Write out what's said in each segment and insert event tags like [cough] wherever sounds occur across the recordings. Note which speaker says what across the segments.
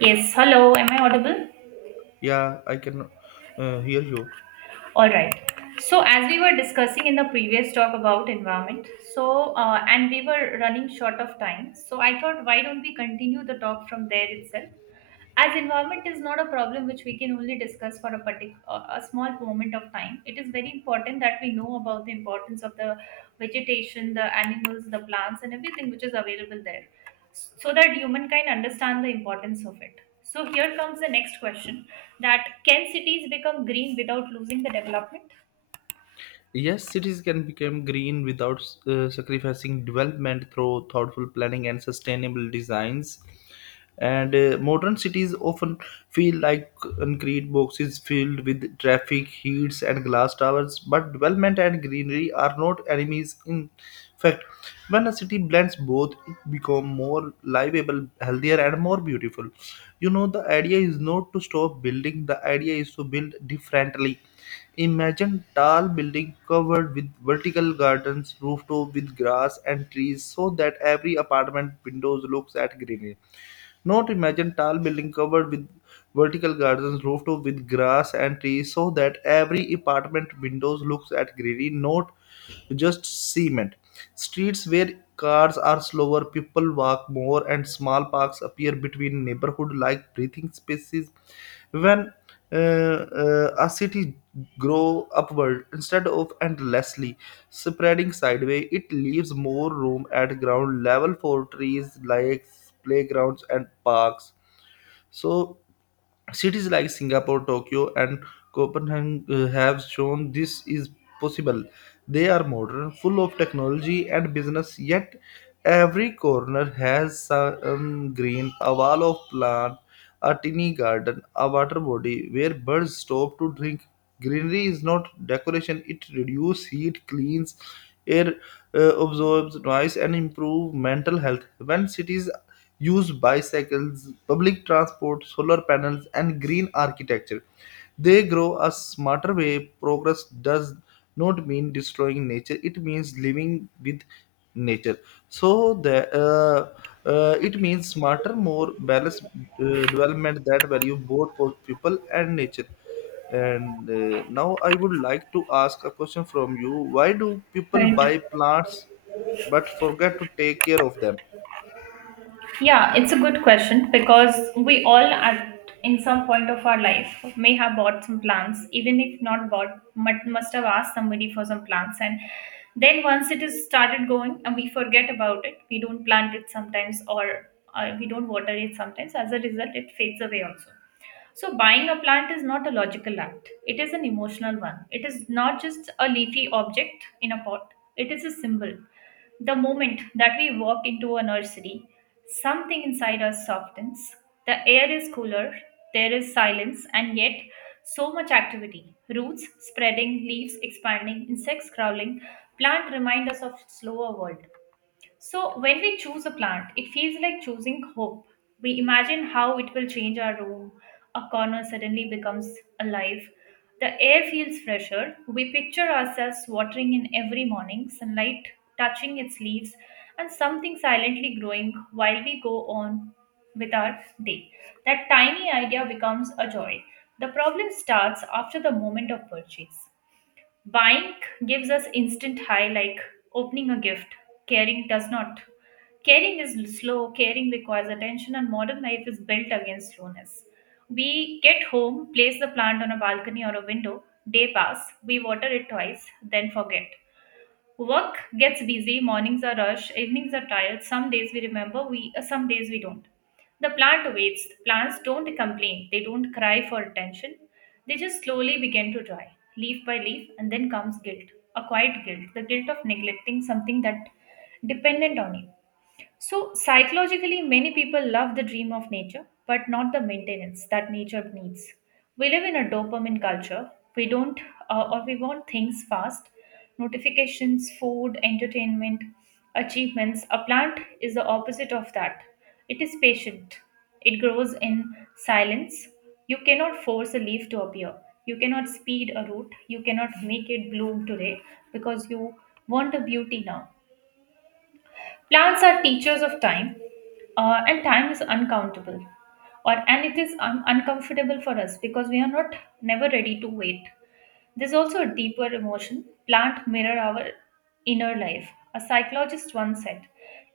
Speaker 1: Yes, hello, am I audible?
Speaker 2: Yeah, I can hear you.
Speaker 1: All right. So, as we were discussing in the previous talk about environment, so and we were running short of time, so I thought, why don't we continue the talk from there itself? As environment is not a problem which we can only discuss for a particular a small moment of time, it is very important that we know about the importance of the vegetation, the animals, the plants, and everything which is available there, so that humankind understand the importance of it. So here comes the next question, that can cities become green without losing the development.
Speaker 2: Yes, cities can become green without sacrificing development through thoughtful planning and sustainable designs. And modern cities often feel like concrete boxes filled with traffic, heats, and glass towers. But development and greenery are not enemies. In fact, when a city blends both, it becomes more livable, healthier, and more beautiful. The idea is not to stop building, the idea is to build differently. Imagine tall building covered with vertical gardens, rooftop with grass and trees so that every apartment windows looks at greenery. Not imagine tall building covered with vertical gardens rooftop with grass and trees so that every apartment windows looks at greenery, not just cement. Streets where cars are slower, people walk more, and small parks appear between neighborhood like breathing spaces. When a city grow upward instead of endlessly spreading sideways, it leaves more room at ground level for trees, lakes, playgrounds, and parks. So, cities like Singapore, Tokyo, and Copenhagen have shown this is possible. They are modern, full of technology and business, yet every corner has some green, a wall of plant, a tiny garden, a water body where birds stop to drink. Greenery is not decoration, it reduces heat, cleans air, absorbs noise, and improves mental health. When cities use bicycles, public transport, solar panels, and green architecture, they grow a smarter way. Progress does not mean destroying nature, it means living with nature. So, it means smarter, more balanced development that value both for people and nature. And now I would like to ask a question from you. Why do people
Speaker 1: Right.
Speaker 2: buy plants but forget to take care of them?
Speaker 1: Yeah, it's a good question, because we all at in some point of our life may have bought some plants, even if not bought, but must have asked somebody for some plants. And then once it is started going, and we forget about it. We don't plant it sometimes, or we don't water it sometimes. As a result, it fades away also. So, buying a plant is not a logical act, it is an emotional one. It is not just a leafy object in a pot, it is a symbol. The moment that we walk into a nursery, something inside us softens. The air is cooler, there is silence, and yet so much activity. Roots spreading, leaves expanding, insects crawling. Plant remind us of slower world. So, when we choose a plant, it feels like choosing hope. We imagine how it will change our room. A corner suddenly becomes alive. The air feels fresher. We picture ourselves watering in every morning, sunlight touching its leaves, and something silently growing while we go on with our day. That tiny idea becomes a joy. The problem starts after the moment of purchase. Buying gives us instant high like opening a gift. Caring does not. Caring is slow, caring requires attention, and modern life is built against slowness. We get home, place the plant on a balcony or a window, day pass, we water it twice, then forget. Work gets busy, mornings are rush, evenings are tired. Some days we remember, we some days we don't. The plant waits. Plants don't complain. They don't cry for attention. They just slowly begin to dry, leaf by leaf, and then comes guilt, a quiet guilt, the guilt of neglecting something that dependent on you. So, psychologically, many people love the dream of nature, but not the maintenance that nature needs. We live in a dopamine culture. We don't, or we want things fast, notifications, food, entertainment, achievements. A plant is the opposite of that. It is patient, it grows in silence. You cannot force a leaf to appear. You cannot speed a root. You cannot make it bloom today because you want a beauty now. Plants are teachers of time, and time is uncountable, or and it is uncomfortable for us because we are not never ready to wait. There's also a deeper emotion. Plant mirror our inner life. A psychologist once said,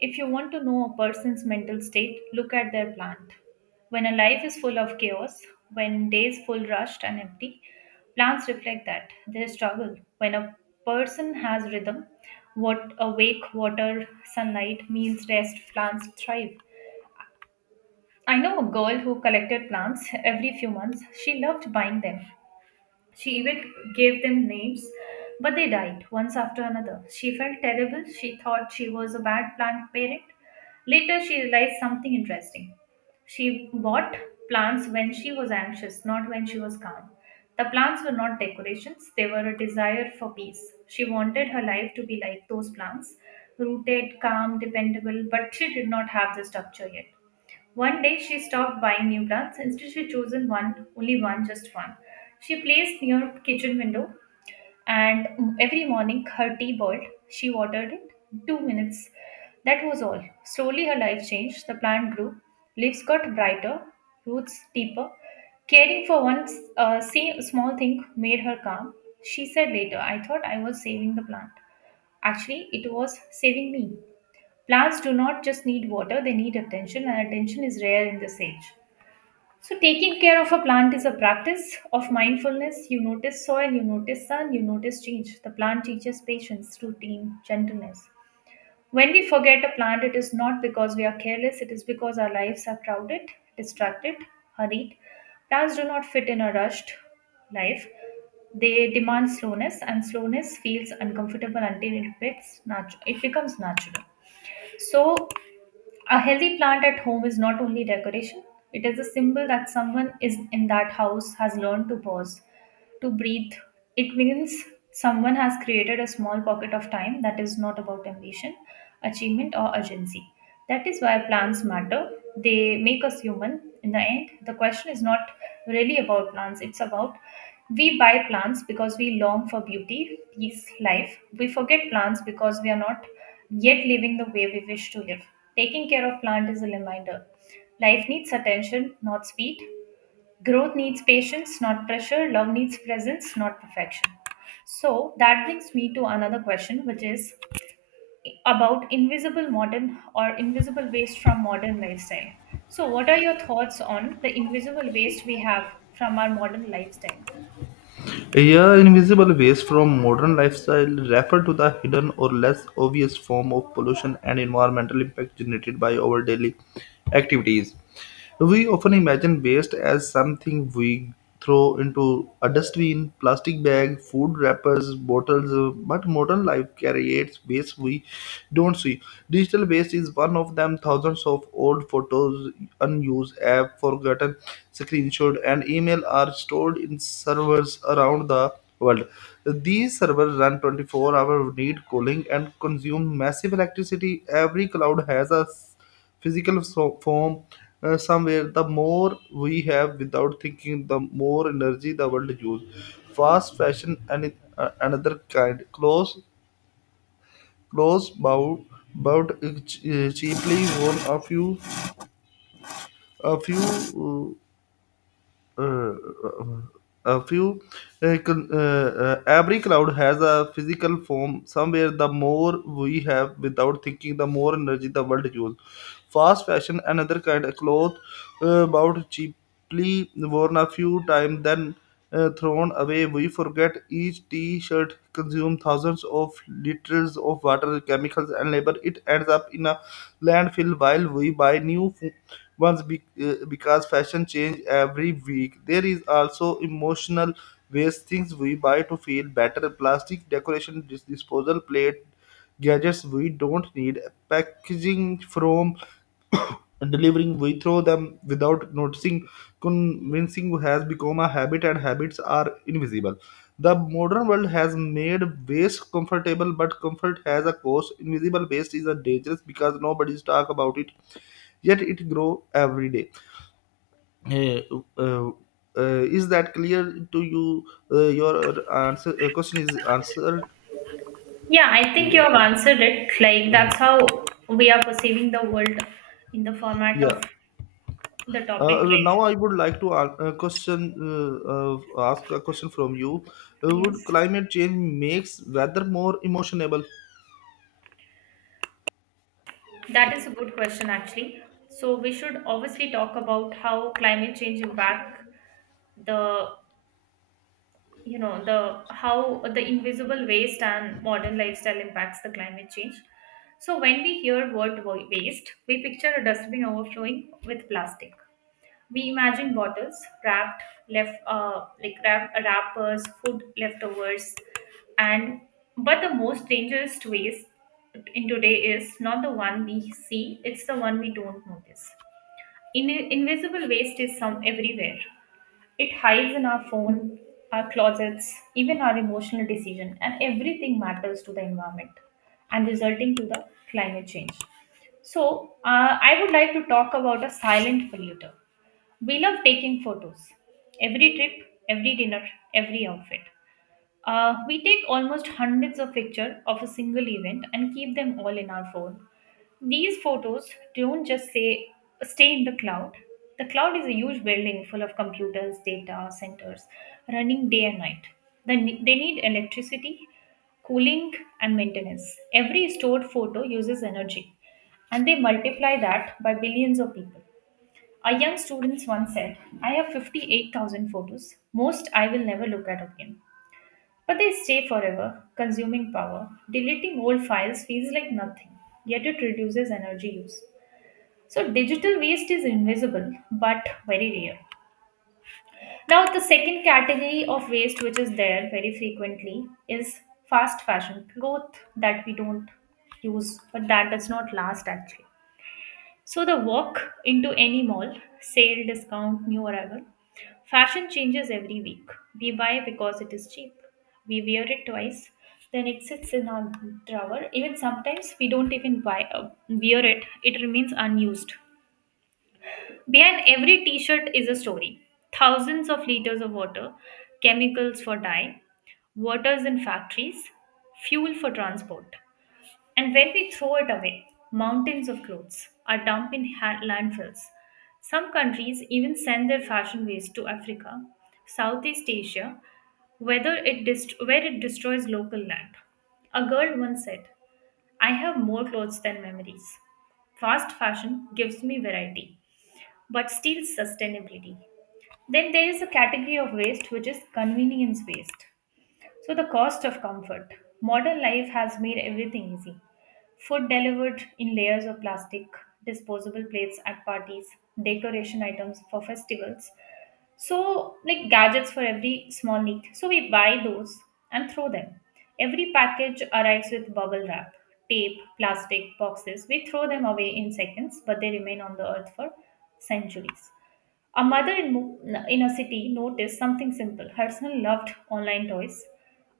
Speaker 1: if you want to know a person's mental state, look at their plant. When a life is full of chaos, when days full rushed and empty, plants reflect that, their struggle. When a person has rhythm, what awake water, sunlight means rest, plants thrive. I know a girl who collected plants every few months. She loved buying them. She even gave them names, but they died once after another. She felt terrible. She thought she was a bad plant parent. Later, she realized something interesting. She bought plants when she was anxious, not when she was calm. The plants were not decorations, they were a desire for peace. She wanted her life to be like those plants, rooted, calm, dependable, but she did not have the structure yet. One day she stopped buying new plants. Instead, she chosen one, only one, just one. She placed near kitchen window, and every morning her tea boiled. She watered it 2 minutes. That was all. Slowly, her life changed. The plant grew. Leaves got brighter, roots deeper. Caring for one small thing made her calm. She said later, "I thought I was saving the plant. Actually, it was saving me." Plants do not just need water, they need attention, and attention is rare in this age. So, taking care of a plant is a practice of mindfulness. You notice soil, you notice sun, you notice change. The plant teaches patience, routine, gentleness. When we forget a plant, it is not because we are careless, it is because our lives are crowded, distracted, hurried. Plants do not fit in a rushed life. They demand slowness, and slowness feels uncomfortable until it becomes natural. So, a healthy plant at home is not only decoration, it is a symbol that someone is in that house has learned to pause, to breathe. It means someone has created a small pocket of time that is not about ambition, achievement, or urgency. That is why plants matter. They make us human. In the end, the question is not really about plants, it's about, we buy plants because we long for beauty, peace, life. We forget plants because we are not yet living the way we wish to live. Taking care of plant is a reminder. Life needs attention, not speed. Growth needs patience, not pressure. Love needs presence, not perfection. So that brings me to another question, which is about invisible modern or invisible waste from modern lifestyle. So, what are your thoughts on the invisible waste we have from our modern lifestyle?
Speaker 2: Yeah, invisible waste from modern lifestyle refer to the hidden or less obvious form of pollution and environmental impact generated by our daily activities. We often imagine waste as something we throw into a dustbin, plastic bag, food wrappers, bottles, but modern life creates waste we don't see. Digital waste is one of them. Thousands of old photos, unused app, forgotten screenshots, and email are stored in servers around the world. These servers run 24-hour, need cooling and consume massive electricity. Every cloud has a physical form somewhere. The more we have without thinking, the more energy the world uses. Fast fashion and another kind. Close, bought cheaply, worn a few uh, uh, uh, a few con- every cloud has a physical form somewhere, the more we have without thinking, the more energy the world uses. Fast fashion, another kind of cloth, bought cheaply, worn a few times, then thrown away. We forget each t shirt consumes thousands of liters of water, chemicals, and labor. It ends up in a landfill while we buy ones because fashion change every week. There is also emotional waste, things we buy to feel better, plastic decoration, disposal plate, gadgets we don't need, packaging from [coughs] delivering, we throw them without noticing. Convincing has become a habit, and habits are invisible. The modern world has made waste comfortable, but comfort has a cost. Invisible waste is a dangerous because nobody's talk about it, yet it grow every day. Eh, uh, is that clear to you? Your answer, question is answered,
Speaker 1: Yeah, I think you have
Speaker 2: yeah?
Speaker 1: answered it. Like, that's how we are perceiving the world in the format
Speaker 2: Yeah.
Speaker 1: of the topic, right?
Speaker 2: Now I would like to ask a question, ask a question from you.
Speaker 1: Yes.
Speaker 2: Would climate change makes weather more emotionable?
Speaker 1: That is a good question, actually. So, we should obviously talk about how climate change impact the, you know, the how the invisible waste and modern lifestyle impacts the climate change. So when we hear word waste, we picture a dustbin overflowing with plastic. We imagine bottles wrapped, left, wrappers, food leftovers, and but the most dangerous waste in today is not the one we see, it's the one we don't notice. Invisible waste is some everywhere. It hides in our phone, our closets, even our emotional decision, and everything matters to the environment and resulting to the climate change. So, I would like to talk about a silent polluter. We love taking photos. Every trip, every dinner, every outfit. We take almost hundreds of pictures of a single event and keep them all in our phone. These photos don't just say stay in the cloud. The cloud is a huge building full of computers, data centers running day and night. They need electricity, cooling, and maintenance. Every stored photo uses energy, and they multiply that by billions of people. A young student once said, I have 58,000 photos, most I will never look at again. But they stay forever, consuming power. Deleting old files feels like nothing, yet it reduces energy use. So, digital waste is invisible but very real. Now, the second category of waste which is there very frequently is fast fashion cloth that we don't use but that does not last actually. So the walk into any mall, sale, discount, new arrival. Fashion changes every week. We buy because it is cheap. We wear it twice, then it sits in our drawer. Even sometimes we don't even buy wear it. It remains unused. Behind every t-shirt is a story. Thousands of liters of water, chemicals for dye, waters in factories, fuel for transport. And when we throw it away, mountains of clothes are dumped in landfills. Some countries even send their fashion waste to Africa, Southeast Asia, whether it where it destroys local land. A girl once said, I have more clothes than memories. Fast fashion gives me variety, but steals sustainability. Then there is a category of waste which is convenience waste. So, the cost of comfort. Modern life has made everything easy. Food delivered in layers of plastic, disposable plates at parties, decoration items for festivals. So, like gadgets for every small need. So, we buy those and throw them. Every package arrives with bubble wrap, tape, plastic boxes. We throw them away in seconds, but they remain on the earth for centuries. A mother in a city noticed something simple. Her son loved online toys.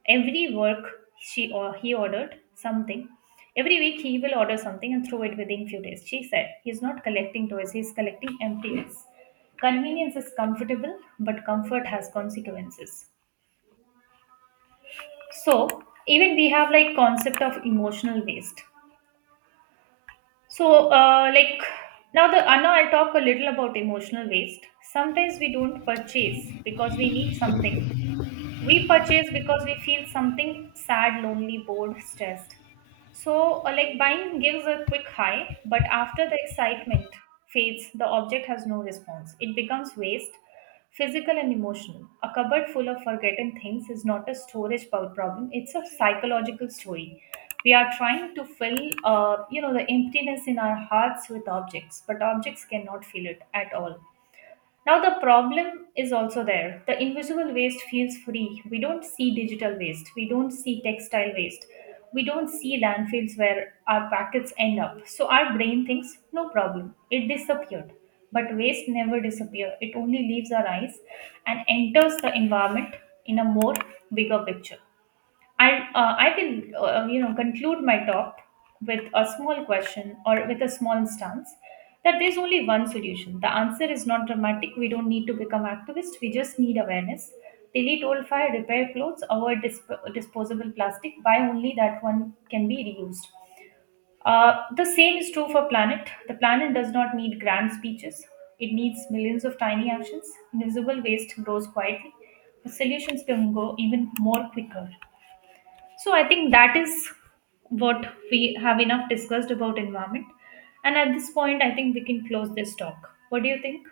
Speaker 1: Every work she or he ordered something. Every week he will order something and throw it within few days. She said he's not collecting toys, he's collecting empty. Convenience is comfortable, but comfort has consequences. So even we have like concept of emotional waste. So, like now, the Anna, I'll talk a little about emotional waste. Sometimes we don't purchase because we need something, we purchase because we feel something, sad, lonely, bored, stressed. So like, buying gives a quick high, but after the excitement fades, the object has no response, it becomes waste, physical and emotional. A cupboard full of forgotten things is not a storage problem, it's a psychological story. We are trying to fill, you know, the emptiness in our hearts with objects, but objects cannot fill it at all. Now, the problem is also there. The invisible waste feels free. We don't see digital waste, we don't see textile waste, we don't see landfills where our packets end up. So, our brain thinks, no problem, it disappeared. But waste never disappears, it only leaves our eyes and enters the environment in a more bigger picture. And I can, you know, conclude my talk with a small question or with a small stance that there's only one solution. The answer is not dramatic. We don't need to become activists. We just need awareness. Delete old fire, repair clothes, avoid disposable plastic. Buy only that one can be reused. The same is true for planet. The planet does not need grand speeches. It needs millions of tiny actions. Invisible waste grows quietly. The solutions can go even more quicker. So I think that is what we have enough discussed about environment. And at this point, I think we can close this talk. What do you think?